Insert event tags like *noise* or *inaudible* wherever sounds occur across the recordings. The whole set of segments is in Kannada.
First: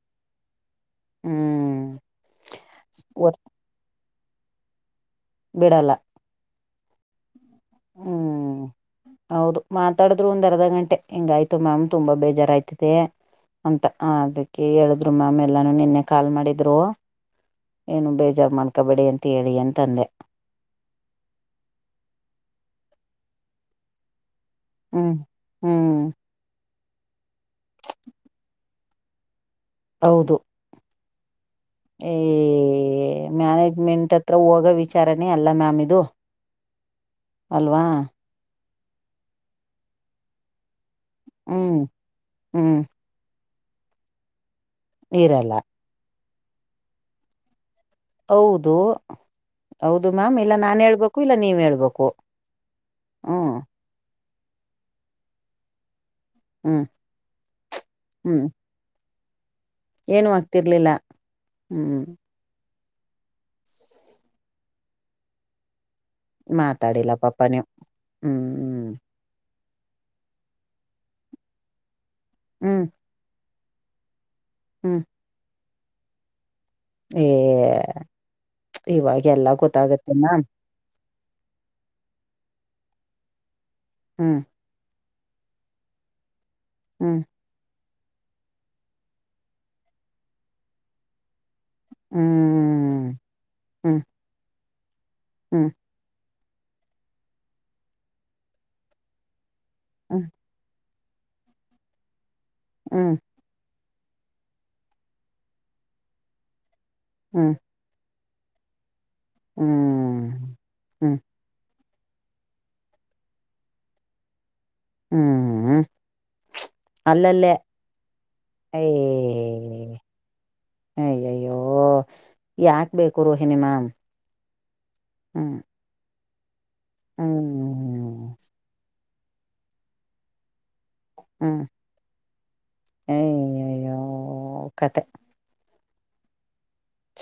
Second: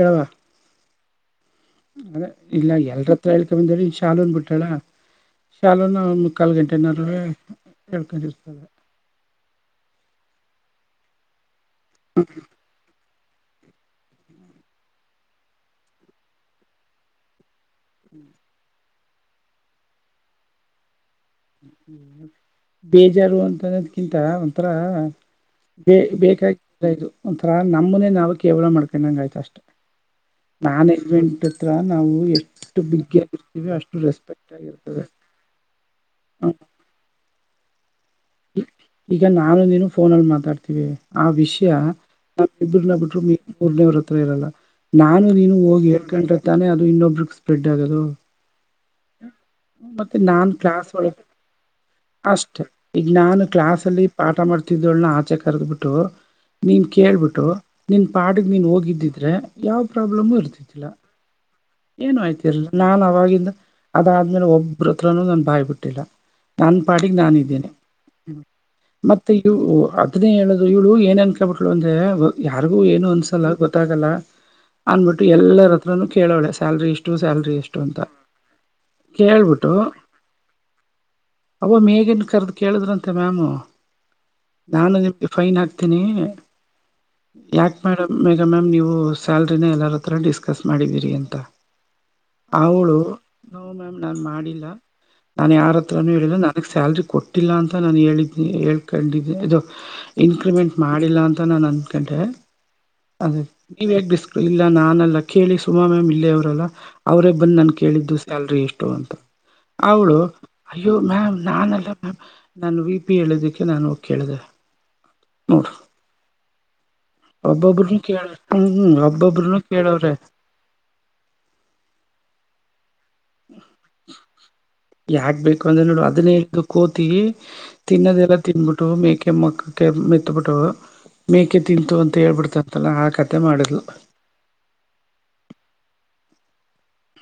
ಹ ಹ್ಮ್ ಅದೇ ಇಲ್ಲ ಎಲ್ರ ಹತ್ರ ಒತ್ ಹೇಳ್ಕೊಂಬಂದಿ ಇನು ಶಾಾಲ ಅಂದು ಬಿಟ್ಟಾಳ ಬಿಡಲ್ಲ ಶಾಲನ ಮುಕ್ಕಾಲು ಗಂಟೆನ ಹೇಳ್ಕಿರ್ತದೆ ಹ್ಮ್ ಹೌದು ಮಾತಾಡಿದ್ ಒಂದ್ ಅರ್ಧ ಗಂಟೆ ಹೆಂಗಾಯ್ತು ಮ್ಯಾಮ್ ತುಂಬಾ ಬೇಜಾರಾಯಯ್ತು ಹೇ ಅಂತ ಅದಕ್ಕೆ ಹೇಳಿದ್ರು ಮ್ಯಾಮ್ ಎಲ್ಲಾನು ನಿನ್ನೆ ಕಾಲ್ ಮಾಡಿದ್ರು ಏನು ಬೇಜಾರ ರ್ಮಾಡ್ಕಬೇಡಿ ಅಂತ ಹೇಳಿ ಅಂತಂದೆ ಬೇಜಾರು ಅಂತ ಕಿಂತ ಒಂಥರ ಹ್ಮ್ ಹ್ಮ್ ಬ ಬೇಕಾಗಿ ಇದು ಒಂಥರ ನಮ್ಮನೆ ನಾವವು ಕೇವಲ ಮಾಡ್ಕೊಂಡಂಗ ಆಯ್ತು ಅಷ್ಟೆ ಹೌದು ಮ್ಯಾನೇಜ್ಮೆಂಟ್ ಹತ್ರ ನಾವು ಈ ಎಷ್ಟು ಬಿಗ್ಗಿ ಆಗಿರ್ತೀವಿ ಅಷ್ಟು ರೆಸ್ಪೆಕ್ಟ್ ಆಗಿರ್ತದೆ ಎಲ್ಲ ಮ್ಯಾಮ ಇದು ಹ್ಮ ಅಲ್ವಾ ಈಗ ನಾನು ನೀನು ಫೋನಲ್ಲಿ ಮಾತಾಡ್ತಿವಿ ಆ ವಿಷಯ ಹ್ಮ್ ನಮ ಹ್ಮ್ ಇಬ್ರನ್ನ ಬಿಟ್ರು ಪೂರ್ನೇವ್ರ ಹತ್ರ ಇರಲ್ಲ ನಾನು ಇರಲ್ಲ ನೀನು ಹೋಗಿ ಹೇಡ್ಕೊಂಡ ತಾನೆ ಅದು ಇನ್ನೊಬ್ರ ಸ್ಪ್ರೆಡ್ ಆಗೋದು ಹೌದು ಹೌದು ಮತ್ತೆ ಮ್ಯಾಮ್ ನಾನ್ ಇಲ್ಲ ಕ್ಲಾಸ್ ಹೇಳ್ಬೇಕು ಒಳಗೆ ಇಲ್ಲ ನೀವ್ ಹೇಳ್ಬೇಕು ಅಷ್ಟೆ ಈಗ ನಾನು ಹ್ಮ್ ಕಕ್ಲಾಸ್ ಅಲ್ಲಿ ಪಾಠ ಮಾಡ್ತಿದ್ದವಳನ್ನ ಆಚೆ ಕರ್ದಬಿಟ್ಟು ಹ್ಮ್ ನೀನ್ ಕೇಳ್ಬಿಟ್ಟು ನಿನ್ ಹ್ಮ್ ಪಾಡಿಗೆ ನೀನ್ ಹೋಗಿದ್ದಿದ್ದ ರೆ ಯಾವ ಏನು ಪ್ರಾಬ್ಲಮು ಇರ್ತಿತಿಲ್ಲ ಆಗ್ತಿರ್ಲಿಲ್ಲ ಹ್ಮ್ ಏನು ಆಯ್ತು ನಾನ್ ಅವವಾಗಿಂದ ಅದಾದ್ಮೇಲೆ ಒಬ್ಬ್ರ ಹತ್ರನುೂ ನಾನನ್ ಬಾಯ್ಬ ಬಿಟ್ಟಿಲ್ಲ ನನ್ ಮಾತಾಡಿಲ್ಲ ಪಾಡಿಗೆ ನಾನು ಪಾಪ ನೀವು ಇದೀನಿ ಹ್ಮ್ ಮತ್ತೆ ಮತ್ತ ಇ ಅದನ್ನೇ ಹೇಳೋದು ಇಳು ಏನ ಅನ್ಕಳ್ಬಿಟ್ಳಲು ಅಂದ್ರೆ ಯಾರಿಗೂ ಹ್ಮ್ ಹ್ಮ್ ಏನು ಅನ್ಸಲ್ಲ ಗೊತ್ತಾಗಲ್ಲ ಹ್ಮ್ ಅನ್ಬಿಟ್ಟು ಎಲ್ಲರ ಹತ್ರನು ಕೇಳೋಳೆ ಸ್ಯಾಲ್ರಿ ಇಷ್ಟ ಎಷ್ಟು ಏ ಸ್ಯಲ್ರಿ ಎಷ್ಟು ಅಂತ ಇವಾಗ ಎಲ್ಲ ಕೇಳ್ಬಿಟ್ಟು ಗೊತ್ತಾಗತ್ತೆ ಅವ ಮೇಗನ್ ಕರೆದು ಕೇಳಿದ್ರಂತೆ ಮ್ಯಾಮು ಹ್ಮ್ ನಾನು ನಿಮ್ಗೆ ಫೈನ್ ಹಾಕ್ತೀನಿ ಹ್ಮ್ ಯಾಕ ಮೇಡಮ್ ಮೇಗ ಮ್ಯಾಮ್ ನೀವು ಸ್ಯಾಲ್ರಿನ ಎಲ್ಲಾರರ ಡಿಸ್ಕಸ್ ಮಾಡಿದೀರಿ ಅಂತ ಹ್ಮ್ ಅವಳು ನ ಮ್ಯಾಮ್ ಹ್ಮ್ ನಾನು ಮಾಡಿಲ್ಲ ನಾನು ಹ್ಮ್ ಯಾರತ್ರ ಹತ್ರ ಹೇಳಿದ ನನಗೆ ಸ್ಯಾಲ್ರಿ ಕೊಟ್ಟಿಲ್ಲ ಅಂತ ನಾನು ಹೇಳಿದ್ದನಿ ಹೇಕೊಂಡಿದ್ದನಿ ಇದು ಹ್ಮ್ ಇನ್ಕ್ರಿಮೆಂಟ್ ಮಾಡಿಲ್ಲ ಅಂತ ನಾನು ಅಂದ್ಕೊಂಡೆ ಹ್ಮ್ ಅ ನೀವ್ ಯಿಸ ಇಲ್ಲ ನಾನಲ್ಲ ಕೇಳಿ ಸುಮಾ ಮ್ಯಾಮ್ ಇಲ್ಲೇ ಅವ್ರಲ್ಲ ಅವರೇ ಹ್ಮ್ ಬಂದ್ ನನ್ ಕೇಳಿದ್ದು ಎಲ್ರಿ ಇಷ್ಟು ಅಂತ ಅವಳು ಹ್ಮ್ ಅಯ್ಯೋ ಹ್ಮ್ ಮ್ಯಾಮ್ ನಾನಲ್ಲ ಮ್ಯಾಮ್ ನಾನು ವಿ ಪಿ ಹೇಳದಕ್ಕೆ ನಾನು ಕೇಳಿದೆ ನ ಹ್ಮ್ ಅಲ್ಲಲ್ಲೇ ಒಬ್ಬೊಬ್್ರನು ಕೇಳ ಹ್ಮ್ ಅಯ ಹ್ಮ ಒಬ್ಬೊಬ್ಬ್ರನುೂ ಕೇಳವ್ರೆ ಅಏಯ್ಯಯ್ಯೋ ಯಾಕ್ ಬೇಕು ರೋಹಿಿನಿಮಾಮ್ ಯಾಕ್ಬೇಕು ಅಂದ್ರೆ ನೋಡು ಅದನ್ನೇ ಇ್ದು ಕೋತಿ ಹ್ಮ್ ತಿನ್ನದೆಲ್ಲ ತಿನ್ಬಿಟ್ಟವು ಮೇಕೆ ಮಕ್ಕಕ್ಕೆ ಮೆತ್ತಬಿಟ್ಟವು ಮೇಕೆ ಹ್ಮ್ ತಿಂತು ಅಂತ ಹೇಳ್ಬಿಡ್ತ ಅಂತಲ್ಲ ಆ ಕತೆೆ ಮಾಡಿದ್ಲು ಕತೆೆ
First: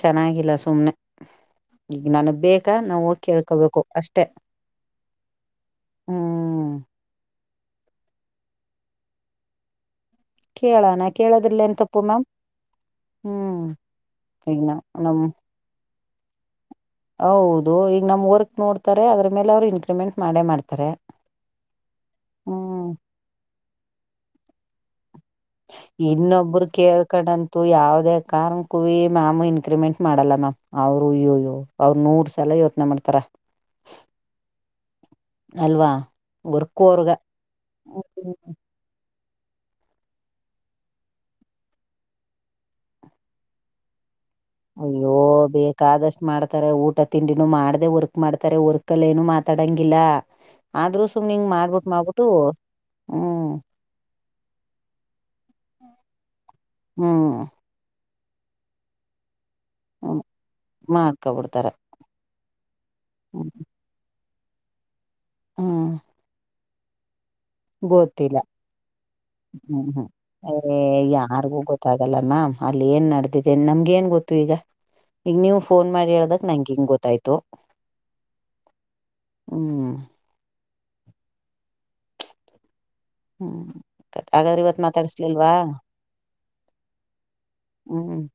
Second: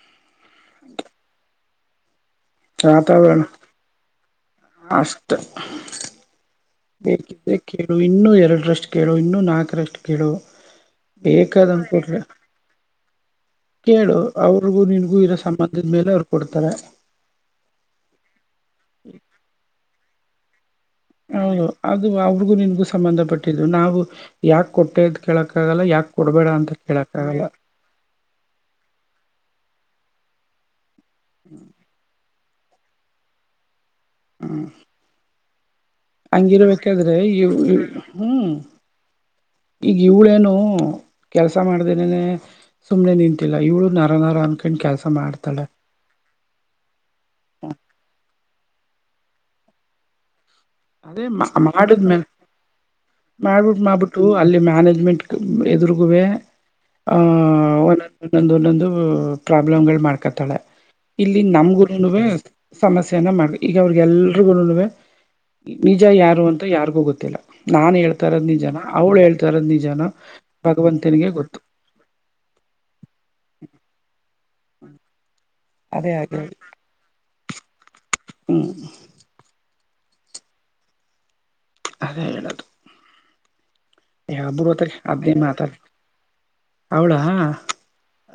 ಚೆನ್ನಾಗಿಲ್ಲ ಸುಮ್ನೆ ಈಗ ನನಗ್ ಬೇಕ ಅ ನಾವು ವಾತಾವರಣ ಕೇಳ್ಕೋಬೇಕು ಅಷ್ಟೆ ಅಷ್ಟ ಹ್ಮ್ ಬೇಕಿದ್ರೆ ಕೇಳು ಇನ್ನುೂ ಎರಡರಷ್ಟು ಕೇಳು ಇನ್ನುೂ ನಾಲ್ಕರಷ್ಟು ಕೇಳು ಕೇಳಣ ಕೇಳೋದ್ರಲ್ಲ ಏನ್ ತಪ್ಪು ಬೇಕಾದನ್ಕೂಡ್ಲ ಮ್ಯಾಮ್ ಹ್ಮ್ ಕೇಳು ಈಗ ನ ಅವ್ರಿಗೂ ನಿನ್ಗೂ ನಮ್ ಇರೋ ಸಂಬಂಧದ ಮೇಲೆ ಅವ್ರು ಕೊಡ್ತಾರೆ ಹೌದು ಈಗ ನಮ್ ವರ್ಕ್ ನೋಡ್ತಾರೆ ಅದ್ರ ಮೇಲೆ ಅವ್ರು ಇನ್ಕ್ರಿಮೆಂಟ್ ಮಾಡೇ ಮಾಡ್ತಾರೆ ಹೌದು ಅದು ಅವ್ರಿಗೂ ನಿಮಗೂ ಹ್ಮ್ ಸಂಬಂಧಪಟ್ಟ ಕೊಟ್ಟು ನಾವು ಯಾಕೆ ಕೊಟ್ಟದ ಇನ್ನೊಬ್ಬರು ಕೇಳ್ಕಣಂತು ಯಾವದ ಕಾರಣ ಕೂ ಮ್ಯಾಮ್ ಇನ್ಕ್ರಿಮೆಂಟ್ ಮಾಡಲ್ಲ ಮ್ಯಾಮ್ ಅವ್ರು ಅಯ್ಯಯ್ಯೋ ಅವ್ರ ನೂರ್ ಚಲ ಯೋತ್ನ ಮಾಡ್ತಾರ ಹ್ಮ್ ಅಲ್ವಾ ವರ್ಕ್ ಅವ್ರಗ ಹಂಗಿರಬೇಕಾದ್ರೆ ಇ ಹ್ಮ್ ಈಗ ಇವ್ಳೇನು ಕೆಲಸ ಮಾಡ್ದೇನನೆ ಸುಮ್ನೆ ನಿಂತಿಲ್ಲ ಇವಳು ನರ ನರ ಅಂತ ಅಯ್ಯೋ ಬ ಕಾದಷ್ಟು ಮಾಡ್ತಾರೆ ಊಟ ತಿಂಡಿನು ಮಾಡದೆ ವರ್ಕ್ ಮಾಡ್ತಾರೆ ವರ್ಕ್ಲ್ಲಿ ಏನು ಮಾತಾಡಂಗಿಲ್ಲ ಆದ್ರೂ ಅದೇ ಸುಮ್ನೆ ಹಿಂಗ್ ಮಾಡ್ಬಿಟ್ ಮಾಡಿದ್ಲೆ ಮಾಡ್ಬಿಟ್ಟು ಹ್ಮ್ ಮಾಡ್ಬಿಟ್ಟು ಮಾಡ್ಬಿಟ್ಟು ಅಲ್ಲಿ ಮ್ಯಾನೇಜ್ಮೆಂಟ್ ಎದುರುಗುವೆ ಹ್ಮ್ ಆಹ ಒಂದೊಂದ ಒಂದೊಂದು ಒಂದೊಂದು ಪ್ರಾಬ್ಲಮ್ ಗಳು ಮಾಡ್ಕೊತ್ತಾಳೆ ಇಲ್ಲಿ ಮಾಡ್ಕೊಬಿಡ್ತಾರೆ ನಮಗು ನುವೆ ಸಮಸ್ಯೆಯನ ಹ್ಮ್ ಮಾಡ ಈಗ ಅವ್ರಿಗೆ ಎಲ್ರಿಗೂ ನಡುವೆ ಹ್ಮ್ ನಿಜ ಯಾರು ಯಾರಿಗೂ ಗೊತ್ತಿಲ್ಲ ನಾನ್ ಗೊತ್ತಿಲ್ಲ ಹೇಳ್ತಾರದ್ ನಿಜನ ಅವ್ಳು ಹೇಳ್ತಾರದ್ ಹ್ಮ್ ನಿಜನ ಹ್ಮ್ ಏ ಭಗವಂತನಿಗೆ ಗೊತ್ತು ಯಾರಿಗೂ ಗೊತ್ತಾಗಲ್ಲ ಮ್ಯಾಮ್ ಅಲ್ಲಿ ಏನ್ ನಡೆದಿದೆ ನಮ್ಗೆ ಏನ್ ಗೊತ್ತು ಈಗ ಈಗ ನೀವು ಫೋನ್ ಮಾಡಿ ಅದೇ ಹಾಗೆ ಹೇಳ್ದಾಗ ನಂಗೆ ಹಿಂಗ್ ಗೊತ್ತಾಯ್ತು ಹ್ಮ್ ಹ್ಮ್ ಅದ ಹೇಳದು ಹ್ಮ್ ಹಾಗಾದ್ರೆ ಇವತ್ ಅಪರೂಪಕ್ಕೆ ಮಾತಾಡ್ಸಲ್ವಾ ಅವಳ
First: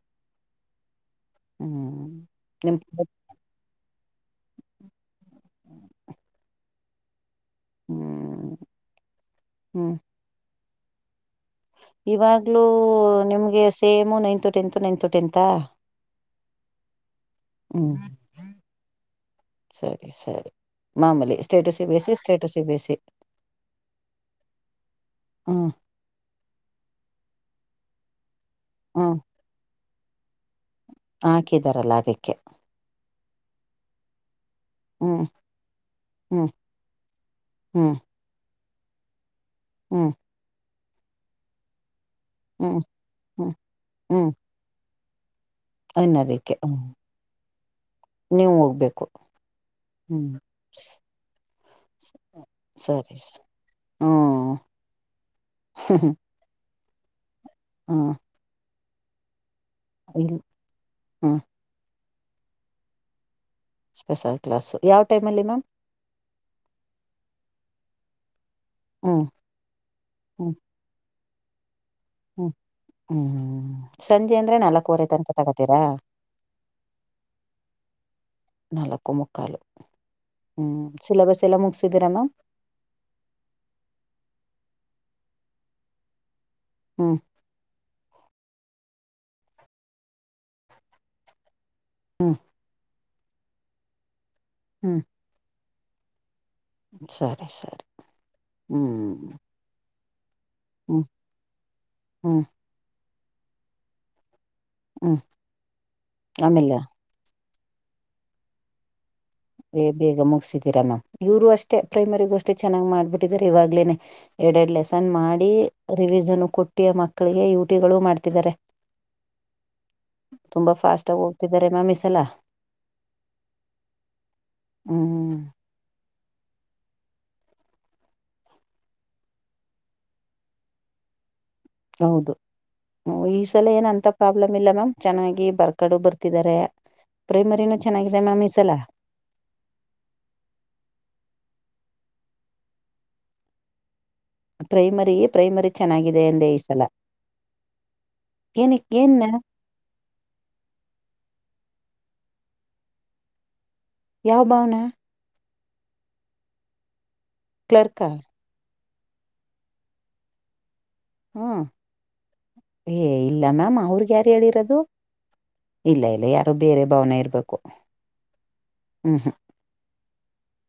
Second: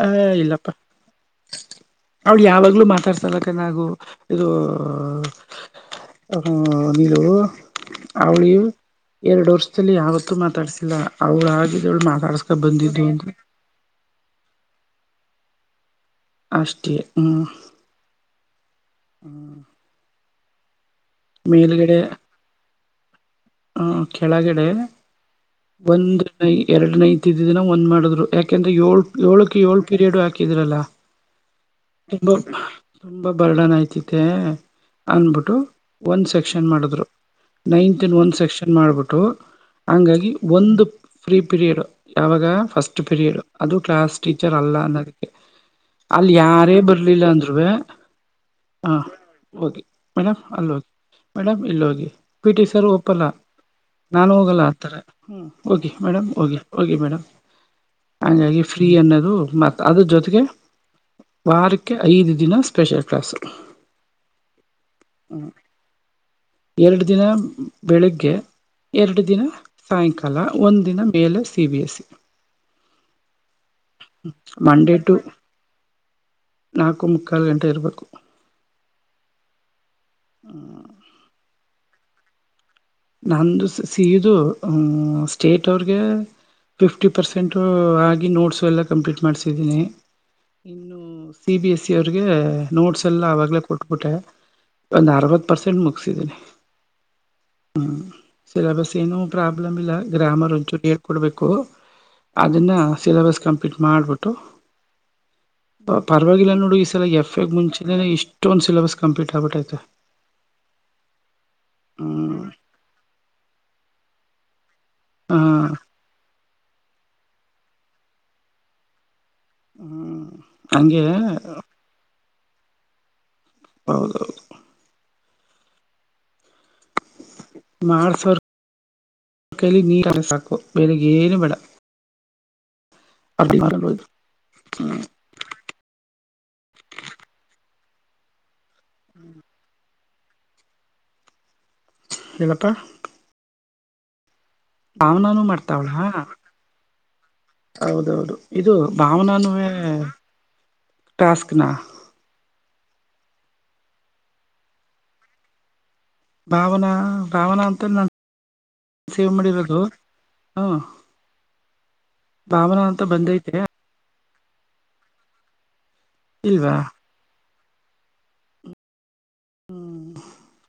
ಆ ಇಲ್ಲಪ್ಪ ಹ್ಮ್ ಅವಳ ನಿಮ್ ಯಾವಾಗ್ಲುೂ ಮಾತಾಡ್ತ ತಲಕನ್ಗು ಇದು ನೀರು ಅವಳಿ ಹ್ಮ್ ಎರಡು ಹ್ಮ್ ವರ್ಷದಲ್ಲಿ ಆಾವತ್ತುೂ ಮಾತಾಡ್ಸಿಲ್ಲ ಅವಳ ಮಹಾರಸ್ಸ ಇವಾಗ್ಲೂ ಬಂದಿ ದ ನಿಮ್ಗೆ ಸೇಮು ನೈನ್ತ್ ಟೆತ್ ನೈನ್ತ್ ಟತ್ ಅಷ್ಟತಿ ಹ್ಞ ಹ್ಮ್ ಸರಿ ಸರಿ ಮಾಮೂಲಿ status ಬೇಸಿಸಸ್ status C B C ಹ ಕೆಳಗಡೆ ಹ್ಮ್ ಒಂದ್ ನೈ ಎರಡು ನೈ ತ್ದಿದಿನ ಒಂದ್ ಮಾಡಿದ್ರು ಯಾಕ ಯಾಕೆಂದ್ರೆ ಏಳ್ ಹ್ಮ್ ಏಳಕ್ಕೆ ಏಳ್ ಪೀರಿಯಡ್ ಹಾಕಿದ್ರಲ್ಲ ಹಾಕಿದಾರಲ್ಲ ಅದಕ್ಕೆ ತುಂಬಾ ತುಂಬಾ ಬರ್ಡನ್ ಆಯ್ತಿತೆ ಹ್ಮ್ ಅಂದಬಿಟ್ಟು ಒಂದ ಹ್ಮ್ ಸೆಕ್ಷನ್ ಮಾಡಿದ್ರು ಹ್ಮ್ ನೈನ್ತ್ನ್ ಒಂದ ಸೆಕ್ಷನ್ ಮಾಡ್ಬಿಟ್ಟು ಹ್ಮ್ ಹಂಗಾಗಿ ಒಂದು ಫ್ರೀ ಪಿರಿಯಡ್ ಯಾವಾಗ ಹ್ಮ್ ಫಸ್ಟ್ ಪೀರಿಡ್ ಹ್ಮ್ ಅದು ಕ್ಲಾಸ್ ಹ್ಮ್ ಟೀಚರ್ ಅಲ್ಲ ಅನ್ನದಕ್ಕೆ ಅಲ್ ಅನ್ನೋದಕ್ಕೆ ಹ್ಮ್ ಯಾರೇ ಬರ್ಲಿಲ್ಲ ಅಂದ್ ನೀವು ಹಾ ಹೋಗ್ಬೇಕು ಓೆ ಹ್ಮ್ ಮೇಡ್ ಅಲ್ಲಿ ಹೋಗಿ ಮೇಡಮ್ ಇಲ್ಲಿ ಹೋಗಿ ಪಿ ಟಿ ಸರ್ ಸರಿ ತಪ್ಪಲ್ಲ ನಾನು ಹ್ಮ್ ಹೋಗಲ್ಲ ಆಥಾರೆ ಹ್ಞೂ ಓಕೆ ಮೇಡಮ್ ಓೋಗೆ ಓಕೆ ಮೇಡಮ್ ಹಾ ಹಂಗಾಗಿ ಫ್ರೀ ಅನ್ನೋದು ಮ ಅದ್ರ ಇಲ್ ಜೊತೆಗೆ ಹ್ಮ್ ವಾರ ಓಕೆ ಐದು ದಿನ ಸ್ಪೆಷಲ್ ಕ್ಲಾಸು ಸ್ಪೆಷಲ್ ಕ್ಲಾಸ್ು ಯಾವ ಟೈಮಲ್ಲಿ ಮ್ಯಾಮ್ ಎರಡು ದಿನ ಬೆಳಿಗ್ಗೆ ಎರಡು ಹ್ಮ್ ದಿನ ಸಾಯಂಕಾಲ ಒಂದುಿನ ಮೇಲೆ ಸಿ ಬಿ ಎಸ್ ಸಿ ಹ್ಮ್ ಹ್ಮ್ ಹ್ಮ್ ಸಂಜೆ ಅಂದ್ರೆ ಮಂಡೇ ನಾಲ್ಕವರೆ ಟು ತನಕ ತಗೋತೀರಾ ನಾಲ್ಕು ಮುಕ್ಕಾಲು ಗಂಟೆ ಇರಬೇಕು ನಾಲ್ಕು ಮುಕ್ಕಾಲು ಹ ಸಿಲಬಸ್ ಎಲ್ಲ ಮುಗಸಿದ್ದೀರಾ ಅಲ್ಲ ನಂದು ಸಿದು ಸ್ಟೇಟ್ ಅವ್ರಗೆ ಫಿಫ್ಟಿ ಹ್ಮ್ ಪರ್ಸೆಂಟ್ ಂಟ ಆಗಿ ನೋಟ್ಸು ಎಲ್ಲ ಕಂಪ್ಲೀಟ್ ಮಾಡಸಿದ್ದೀನಿ ಇನ್ನು ಸಿ ಬಿ ಎಸ್ ಸಿ ಅವ್ರಿಗೆ ಹ್ಮ್ ನೋಟ್ಸ್ ಎಲ್ಲ ಆವಾಗಲೇ ಕೊಟ್ಬಿಟ್ಟೆ ಹ್ಮ್ ಒಂದು ಅರವತ್ತು ಪರ್ಸೆಂಟ್ ಮುಗಿಸಿದ್ದನಿ ಸರಿ ಸರಿ ಹ್ ಸೆಬಸ್ಸಏನವು ಹ್ಮ್ ಪ್ರಾಪ್ತ *unintelligible* ಅ *inaudible* ಗ್ರಾಮರಂಚುರು ಹ್ಮ್ ಹೇಳಿಕೊಡಬೇಕು ಹ್ಮ್ ಅದನ್ನ ಸಿಲಬಸ್ ಕಂಪ್ಲೀಟ್ ರಿಪೀಟ್ ಮಾಡ್ಬಿಟ್ಟು ಹ್ಮ್ ಪರವಾಗಿಲ್ಲ ನೋಡು ಆಮೇಲೆ ಈ ಸಲ ಎಫ್ ಎ ಮುಂಚ ಇಷ್ಟ ಇಷ್ಟಂದನ್ ಸಿಲೆಬಸ್ ಕಂಪ್ಲೀಟ್ ಆಬಟ್ಟೈತೆ ಬೇಗ ಮುಗಸಿದೀರ ನ್ ಇವ್ರು ಅಷ್ಟೇ ಪ್ರೈಮರಿಗೂ ಹ್ಮ್ ಅಷ್ಟೆ ಚೆನ್ನ್ ಮಾಡ್ಬಿಟ್ಟಿದಿದ್ದಾರೆ ಇವಾಗ್ಲೇನೆ ಎರಡೆ ಎರಡ್ ಲೆಸ ತನ್ ಹ ಮಾಡಿ ರಿವಿಸನ್ ಕೊಟ್ಟಿ ಮಕ್ಕಳಿಗೆ ಯುಟಿ ಗಳು ಮಾಡ್ತಿದ್ದಾರೆ ಹ್ಮ್ ತುಂಬಾ ಹಂಗೆ ಫಾಸ್ಟ್ ಆಗ ಹೋಗ್ತಿದ್ದಾರೆ ಮಾಮೀ್ಲ ಹೌದುದು ಹ್ಮ್ ಮಾಡ ಸಾವಿರ್ ಕೈಲಿ ನೀರ್ ಸಾಕು ಬೆೇರೆಗ್ ಏನು ಬೇಡ ಹೌದು ಈ ಸಲ ಏನಂತ ಪ್ರಾಬ್ಲಮ್ ಇಲ್ಲ ಮ್ಯಾಮ್ ಚೆನ್ನಾಗಿ ಬರ್ ಕಡು ಬರ್ತಿದ್ದಾರೆ ಪ್ರೈಮರಿನೂ ಚೆನ್ನಾಗಿದೆ ಮ್ಯಾಮ್ ಈಸಲ ಹ್ಮ್ *inaudible* ನಿಿನಪ್ಪ ಪ್ರೈಮರಿ ಭಾವನಾನು ಪ್ರೈಮರಿ ಮಾಡ್ತಾವಳ ಚೆನ್ನಾಗಿದೆ ಎಂದೇ ಈ ಸಲ ಹೌದೌದು ಇದು ಏನಕ್ ಏನ್ ಭಾವನನೇ ಟಾಸ್ಕ್ನ ಯಾವ ಭಾವನಾ ಭಾವನಾ ಭಾವನಾ ಅಂತ ಕ್ಲರ್ಕಾ ನನ್ು ಸೇವ್ ಮಾಡಿರೋದು ಹ ಹ್ಮ ಏ ಇಲ್ಲ ಬಂದೈತೆ ಮ್ಯಾಮ್ ಅವ್ರಗ ಯ ಹೇಳಿರೋದು ಇಲ್ಲ ಇಲ್ಲ ಯಾರು ಇಲ್ವಾ ಬೇರೆ ಭಾವನೆ ಇರ್ಬೇಕು ಹ್ಮಂ ಹ್ಮ ಹ್ಮ್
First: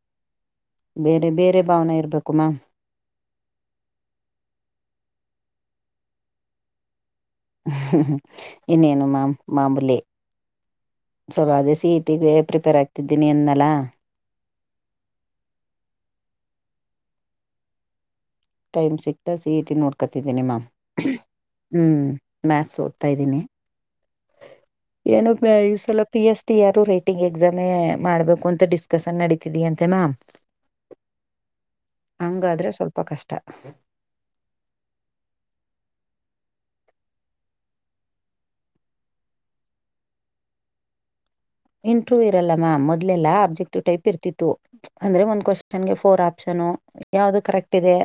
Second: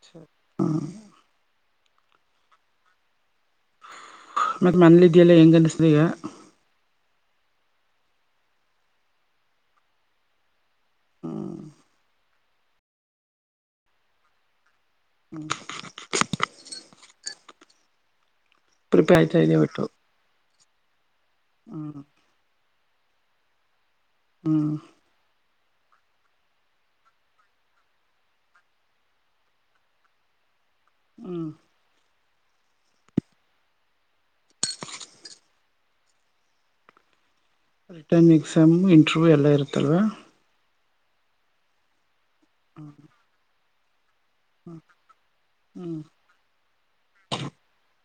ಸರಿ ಹ್ಮ್ ಬೇರೆ ಬೇರೆ ಭಾವನೆ ಇರಬೇಕು ಮಾ ಮತ್ತೆ ಮನಲ ಇದೆಯಲ್ಲ ಹೆಂಗೆ ಅನ್ನಿಸ್ತ ಈಗ ಇನ್ನೇನು ಮಾಮ್ ಮಾಂಬೂಲೆ ಸಲ್ ಹ್ಮ್ ಅದೇ ಸಿ ಇಟಿಗೆ ಪ್ರಿಪೇರ್ ಆಗ್ತಿದ್ದೀನಿ ಅನ್ನಲ್ಲಾ ಹ್ಮ್ *unintelligible* ಟೈಮ್ ಪ್ರಿಪೇರ್ ಸಿಕ್ತಾ ಆಯ್ತಾ ಸಿ ಇದೆಯ ಇ ಟಿ ಒಟ್ಟು ನೋಡ್ಕೊತಿದ್ದೀನಿ ಮ್ಯಾಮ್ ಹ್ ಹ್ಮ್ ಮ್ಯಾಥ್ಸ್ ಓದ್ತಾ ಇದ್ದೀನಿ ಹ್ಮ ಏನು ಈ ಸಲ ಪಿ ಎಸ್ ಟಿ ಯಾರು ರೇಟಿಂಗ್ ಎಕ್ಸಾಮೇ ಮಾಡ್ಬೇಕು ಅಂತ ಡಿಸ್ಕಸನ್ ನಡೀತಿದೀ ಅಂತೆ ಮ್ಯಾಮ್ *inaudible* ಹ್ಮ್ ಹಂಗಾದ್ರೆ ಸ್ವಲ್ಪ ಕಷ್ಟ ರಿಟರ್ನ್ ಎಕ್ಸಾಮ್ ಇಂಟರ್ವ್ಯೂ ಎಲ್ಲ ಇರುತ್ತಲ್ವ ಇಂಟ್ರವ ಇರಲ್ಲ ಮ್ಯಾಮ ಮೊದಲೆಲ್ಲ ಅಬ್ಜೆಕ್ಟಿವ್ ೈಪ್ ಇರ್ತಿತ್ತು ಅಂದ್ರೆ ಒಂದ್ ಕ್ವನ್ಗೆ ಹ್ಮ್ ಫೋರ್ ಆಪ್ಷನ್ ಯಾವ್ದು ಕರೆಕ್ಟ್ ಇದೆ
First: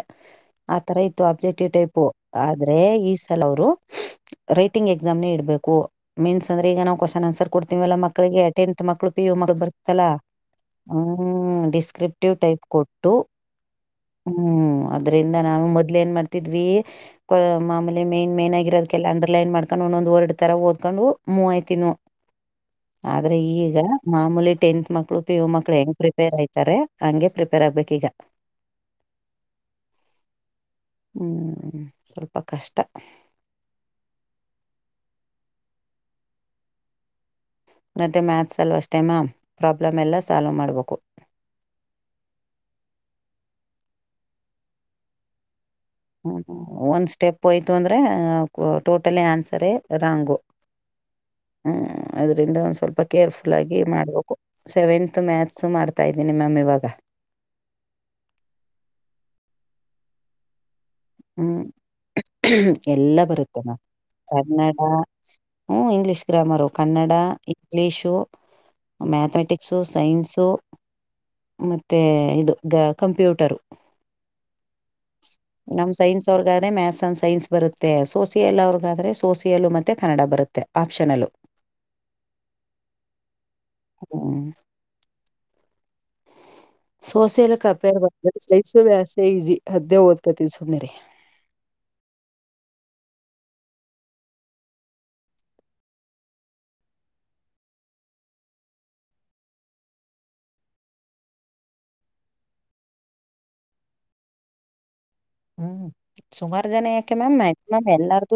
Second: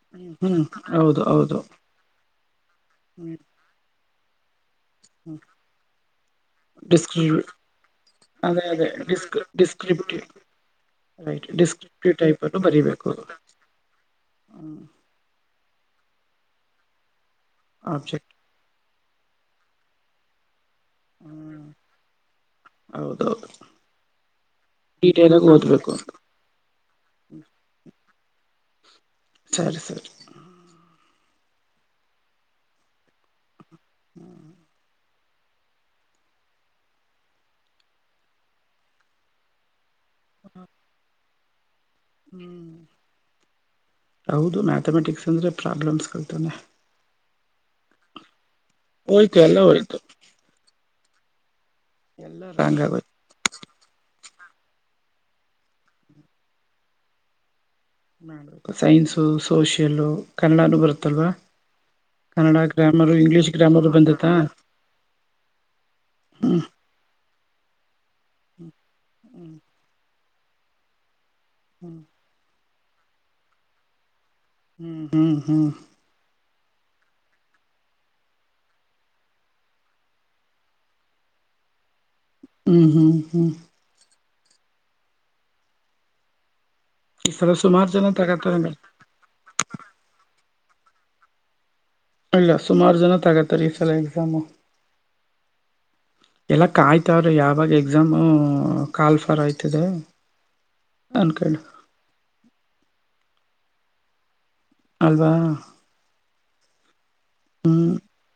ಹ್ಮ್ ಆತರ ಹೌದು ಇತ್ತು ಹೌದು ಅಬ್ಜೆಕ್ಟಿವ್ ಟೈಪ್ ಆದ್ರೆ ಈ ಸಲ ಅವರು ರೈಟಿಂಗ್ ಎಕ್ಸಾಮ್ ನ ಇಬೇಕು ಮೀನ್ಸ್ಂದ್ರ ಈಗ ನಾವು ಡಿಸ್ಕ್ರಿ ಕ್ವಶ್ನ್ರ್ ಕೊಡ್ತೀವಲ್ಲ ಮಕ್ಕ ಗೆ ಅದೇ ಟೆಂತ್ ಅದೇ ಮಕ್ಕಳು ಪಿ ಯು ಡಿಸ್ಕ್ ಮರ ಬರ್ತ್ತಲ್ಲಾ ಡಿಸ್ಕ್ರಿಪ್ಟಿವ್ ರೈಟ್ ಹ್ಮ್ ಡಿಸ್ಕ್ರಿಪ್ಟಿವ್ ಟೈಪ್ ಕೊಟ್ಟು ಹ್ಮ್ ಅದ್ರಿಂದ ನಾವು ಮೊದ್ಲ ಏನ್ ಮಾಡ್ತಿದ್ವಿ ಮಾಮೇಲೆ ಆಬ್ಜೆಕ್ಟ್ ಮೈನ್ ಮೇನ್ ಆಗಿರೋದ ಲ್ಲ ಅಂಡರ್ಲೈನ್ ಮಾಡ್ಡು ಒಂದೊಂದು್ರಡ್ ತರ ಓದಕೊಂಡು ಮೂವಯ್ತಿವು ಆದ್ರೆ ಹೌದೌದು ಈಗ ಮಾಮೂಲಿ ಟೆಂತ್ ಮಕ್ಳು ಡೀಟೇಲ್ ಪಿ ಯ ಆಗಿ ಮಕ್ಳು ಓದ್ಬೇಕು ಹೆಂಗ್ ಪ್ರಿಪೇರ್ ಆಯತಾರೆ ಹಂಗೆ ಪ್ರಿಪೇರ್ ಆಗ್ಬೇಕಕ್ ಈಗ ಸರಿ ಸರಿ ಹ್ಮಞ ಸ್ವಲ್ಪ ಕಷ್ಟ ಹ್ಮ್ ಮತ್ತೆ ಮ್ಯಾಥ್ಸಲ್ಲಿ ಅಷ್ಟ ಟೈಮ ಪ್ರಾಬ್ಲಮ್ ಎಲ್ಲ ಸಾಲ್ವ್ ಮಾಡ್ಬೇಕು ಹ್ಮ್ ಹೌದು ಮ್ಯಾಥಮೆಟಿಕ್ಸ್ ಅಂದ್ರೆ ಪ್ರಾಬ್ಲಮ್ಸ್ ಹ ಒಂದ್ ಸ್ಟೆಪ್ ಹೋಯ್ತು ಅಂದ್ರೆ ಟೋಟಲಿ ಹೋಯ್ತು ಎಲ್ಲ ಆನ್ಸರ ಹೋಯ್ತು ರಾಂಗು ಹ್ಮ್ ಎಲ್ಲ ಅದ್ರಿಂದ ಒಂದ ರಾಂಗ್ ಸ್ವಲ್ಪ ಆಗೋಯ್ತು ಕೇರ್ಫುಲ್ ಗ ಮಾಡ್ಬೇಕು ಸೆವೆಂತ್ ಮ್ಯಾಥ್ಸ್ ಮಾಡ್ತಾ ಇದ್ದೀನಿ ಮ್ಯಾಮ್ ಇವಾಗ ನ ಸೈನ್ಸ ಸೋಷಿಯಲ್ ಕನ್ನಡಾನು ಬರುತ್ತ ಹ್ಮ್ ಎಲ್ಲ ಇಂಗ್ಲಿಷ್ ಬರುತ್ತೆ ನ ಗ್ರಾಮರು ಬಂದತಾ ಕನ್ನಡ ಹ್ಮ ಇಂಗ್ಲಿೀಷ್ ಗ್ರಾಮರ್ ಹೋಗ ಕನ್ನಡ ಇಂಗ್ಲೀಷು ಮ್ಯಾಥಮೆಟಿಕ್ಸು ಸೈನ್ಸು ಮತ್ತೆ ಇದು ದ ಕಂಪ್ಯೂಟರು ಹ್ಮ್ ಹ್ಮ್ ಹ್ಮ್ ನಮ್ ಸೈನ್ಸ್ ಅವ್ರಿಗಾದ್ರೆ ಮ್ಯಾಥಸ್ ಅಂಡ್ ಸೈನ್ಸ್ ಬರುತ್ತೆ ಸೋಸಿಯಲ್ ಅವ್ರಿಗಾದ್ರೆ ಸೋಸಿಯಲ್ ಮತ್ತೆ ಕನ್ನಡ ಬರುತ್ತೆ ಆಪ್ಷನಲು ಹ್ಮ್ ಹ್ಮ್ ಹ್ಮ್ ಹ್ಮ ಈ ಸಲ ಸೋಸೆಲ್ಲ ಸುಮಾರು ಕಂಪೇರ್ ಜನ ಬತ ತಗತಾರ ಸ್ಸ ವ್ಯಸ್ ಈಸಿ ಅದೇ ಓದ್ತಿ ಸು್ನೆರಿ ಇಲ್ಲ ಸುಮಾರು ಜನ ತಗತ್ತಾರೆ ಈ ಸಲ ಎಕ್ಸಾಮು ಹ ಎಲ್ಲ ಕಾಯ್ತಾವ್ರೀ ಯಾವಾಗ ಎಕ್ಸಾಮು ಕಾಲ್ಫರ್ ಆಯ್ತದೆ ಅಂದಕಳಿ ಅೌದಾ ಹ್ಮ ಸುಮಾರು ಜನ ಯಾಕೆ ಮ್ಯಾಮ್ ಮ್ಯಾಕ್ಸಿಮಮ್ ಎಲ್ಲಾರ್ದು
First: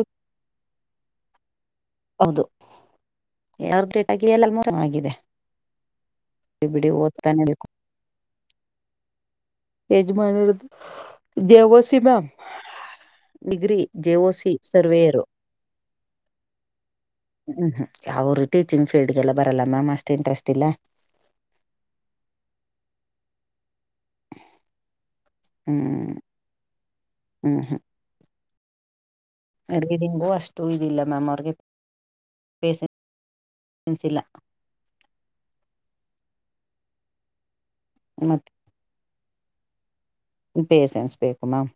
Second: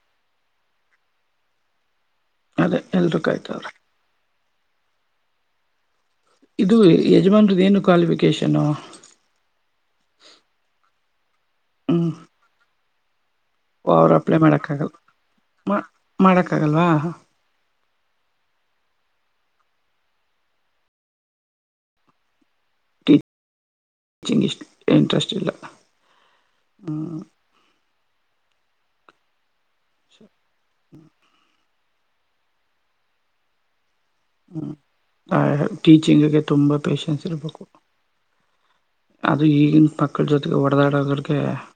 ಹೌದು ಅದೇ ಎಲ್ರೂ ಕಾಯ್ತವ್ರ ಯಾರದ್ರೇಕಾಗಿ ಎಲ್ಲ ಮ ಆಾಗಿದೆ ಇದು ಯಜಮಾನ್ರದ ಏನು ಕ್ವಾಲಿಫಿಕೇಶನ್ ಎಜ ಮಾಡ ದೇವಸಿ ಹ್ಮ್ ಮ್ಯಾಮ್ ಡಿಗ್ರಿ ಅವ್ರು ಜೆಓ ಅಪ್ಲೈ ಸಿಿ ಮಾಡಕ್ ಆಗಲ್ಲ ಸರ್ವೇಯರು ಮಾಡಕ್ ಆಗಲ್ವಾ ಹ್ಮ್ ಹ್ಮ್ ಅವರು ಟೀಚಿಂಗ್ ಫೀಲ್ಡ್ಗೆಲ್ಲ ಬರಲ್ಲ ಮಾಮ್ ಅಷ್ಟು ಇಂಟ್ರೆಸ್ಟ್ ಇಲ್ಲ ಕೀಚಿಂಗ್ ಇಷ್ಟ ಇಂಟ್ರೆಸ್ಟ್ ಇಲ್ಲ ಹ್ಮ್ ಹ್ಮ್ ಹ್ಮ್ ಅಡಿ ಗೆಂಗು ಅಷ್ಟು ಇದಿಲ್ಲ ಮ್ಯಾಮ್ ಪೆಸ್ಸೆಸ್ ಇಲ್ಲ ಹ ಟೀಚಿಂಗಗೆ ತುಂಬ ಪೇೇಶನ್ಸ್ ಇರಬೇಕು ಮತ್ ಅದು ಈಗಿನ ಮಕ್ಕಳ ಜೊತೆಗೆ ಪೇಶನ್ಸ್ ಹೊಡೆದಾಡಗಳಿಗೆ ಬೇಕು ಮ್ಯಾಮ್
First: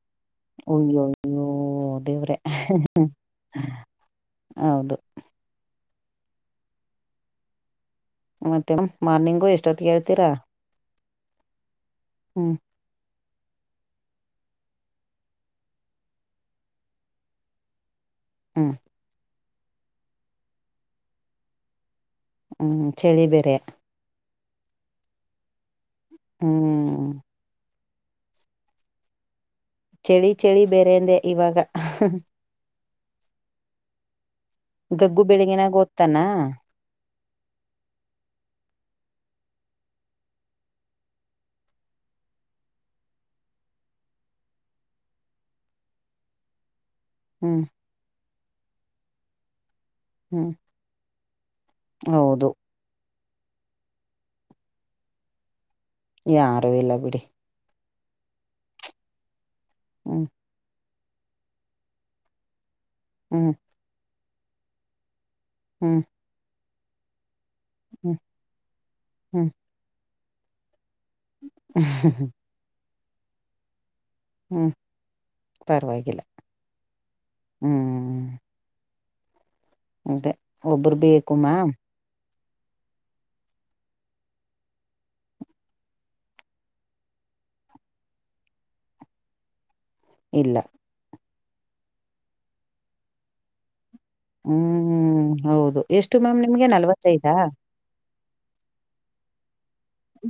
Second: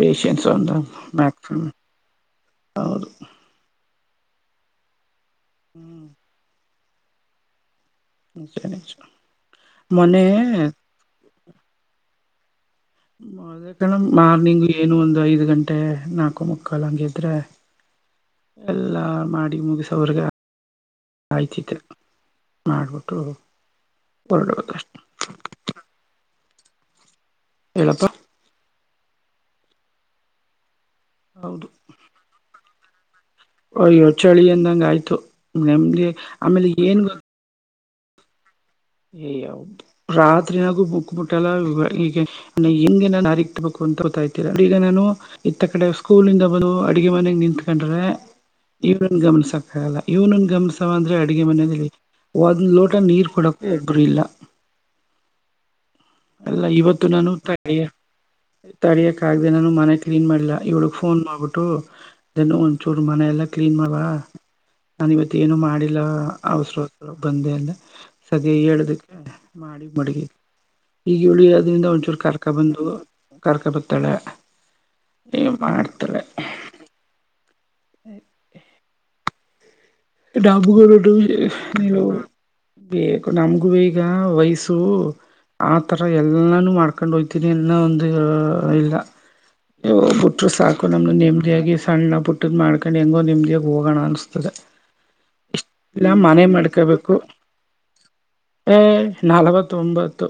ಪಷನ್ಸ್ ಒಂದು ಅಯ್ಯೋ ಅಯ್ಯೋ ಮ್ಯಾಕ್ಸಿಮಮ್ ದೇವ್ರೆ ಹೌದು ಹ್ಮ್ ಹೌದು ಹ್ಮ್ ನಿಜ ಮತ್ತೆ ನಿಜ ಮಾರ್ನಿಂಗು ಎಷ್ಟೊತ್ತ ಮೊನ್ನೆ ಕೇಳ್ತೀರಾ ಹ್ಮ್ ಅದ ಕಣ್ ಮಾರ್ನಿಂಗ್ ಏನು ಒಂದು್ ಐದ್ ಗಂಟೆ ನಾಲ್ಕು ಮುಕ್ಕಾಲ್ ಹಂಗಿದ್ರೆ *inaudible* ಎಲ್ಲಾ ಮಾಡಿ ಮುಗಸೋವ್ರಗ ಆಯ್ತ್ ತಿ ಹ್ಮ್ ಮಾಡ್ಬಿಟ್ಟು ಚಳಿ ಬೇರೆ ಹೊರಡಬೇಕಷ್ಟೆ ಹ್ಮ್ ಹ್ಮ್ ಹೇಳಪ್ಪಾ ಚಳಿ ಚಳಿ ಬೇರೆಂದೆ ಇವಾಗ ಹೌದು ಯೋ ಚಳಿ ಅಂದಂಗ ಆಯ್ತು ಗಗ್ಗು ಬೆಳಿಗ್ಗೆನಾಗ ನಿಮ್ಗೆ ಓದ್ತಾನ ಆಮೇಲೆ ಏನ್ ಗೊತ್ತ ಅಯ್ಯ ರಾತ್ರಿಯಗು ಮುಕ್ಬಿಟ್ಟಲ್ಲ ಈಗೆ ನ ಹಿಂಗೆ ನಾನು ಹರಿಗ್ತಬೇಕು ಅಂತ ಗತಾ ಇತೀರ ಈಗ ನಾನು ಇತ್ತ ಕಡೆ ಸ್ಕೂಲ್ಂದ ಬಂದು ಅಡುಗೆ ಮನಗ್ ಹ್ಮ್ ನಿತ್ಕೊಂಡ್ರೆ ಇವ್ರನ್ ಗಮನಿಸಕ್ಕ ಆಲ್ಲ ಇವನೊಂದ ಹ್ಮ್ ಗಮಸ ಅಂದ್ರೆ ಅಡಗೆ ಮನದಲ್ಲಿ ಹೌದು ಒಂದ್ ಲೋಟ ನೀರ್ ಕೊಡಕ ಒಬ್ಬರು ಇಲ್ಲ ಅಲ್ಲ ಯಾರು ಇಲ್ಲ ಇವತ್ತು ಬಿಡಿ ನಾನು ತ ತಡಿಯ ತಡಿಯಕ್ ಆಗ್ದ ನಾನು ಮನೆ ಹ್ಮ್ ಕ್ಲೀನ್ ಮಾಡಿಲ್ಲ ಇವಳಗ್ ಫೋನ್ ಮಾಡ್ಬಿಟ್ಟು ಇದನ್ನು ಒಂಚೂರು ಮನ ಎಲ್ಲ ಹ್ಮ್ ಕ್ಲೀನ್ ಮಾಡುವ ನಾನ ಇವತ್ತ ಏನು ಮಾಡಿಲ್ಲ ಹ್ಮ್ ಅವಸರ ಬಂದೆ ಅಲ್ಲ ಹ್ಮ್ ಸದ ಹೇಳದಕ್ಕೆ ಹ್ಮ್ ಮಾಡಿ ಮಡಗ ಈಗ ಉಳಿ ಅದ್ರಿಂದ ಒಂಚೂರು ಹ್ಮ್ ಕಾರ್ಕ ಬಂದು ಕಾರ್ಕ ಬತ್ತಾಳೆ ಹ್ಮ್ ಏ ಮಾಡ್ತರ ಪರವಾಗಿಲ್ಲ ಹ್ಮ್ ಹ ಅದೇ ಡಾಬು ಕೋಡು ಒಬ್ರು ಬೇಕು ಮ್ಯಾಮ್ ನೀ ಬೇಕು ನಮಗು ಬ ಈಗ ವಯಸ್ಸು ಆತರ ಎಲ್ಲಾನು ಮಾಡ್ಕೊಂಡ್ ಹಯ್ತೀನಿ ಅನ್ನೋ ಒಂದು ಇಲ್ಲ ಬುಟ್ಟರು ಇಲ್ಲ ಸಾಕು ನಮ್ದು ನೆಮ್ಮದಿಯಾಗಿ ಸಣ್ಣ ಬುಟ್ಟದ್ ಮಾಡ್ಕೊಂಡು ಹೆಂಗೋ ನೆಮ್ಮದಿಯಾಗಿ ಹೋಗೋಣ ಅನ್ಸ್ತೆ ಹ್ಮ್ ಹೌದು ಎಷ್ಟು ಮ್ಯಾಮ್ ಮನೆ ನಿಮ್ಗೆ ಮಾಡ್ಕೋಬೇಕು ನಲ್ವತ್ತೈದಾ ಏ ನಲ್ವತ್ತೊಂಬತ್ತು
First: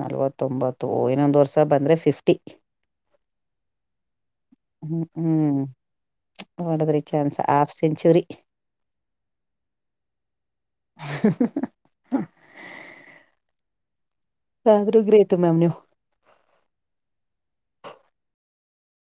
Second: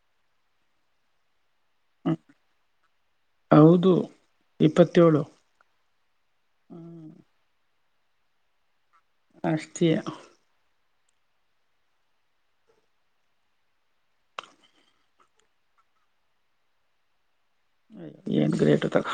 ನಲ್ವತ್ತೊಂಬತ್ತು ಹೊಂದು ವರ್ಷ ಬಂದ್ರೆ ಫಫ್ಟಿ ಹೌದು ಇಪ್ಪತ್ತೇಳು ಹ್ಮ ನಡದ್ರಿ ಚಾನ್ಸ್ ಹಾಫ್ ಸೆಂಚುರಿ ಅಷ್ಟತಿ ಹ ಹ ಆದ್ರೂ ಗ್ರೇಟ್ ಮ್ಯಾಮ್ ನೀವು ಪ ಎ ಗ್ರೇಟ್ ತ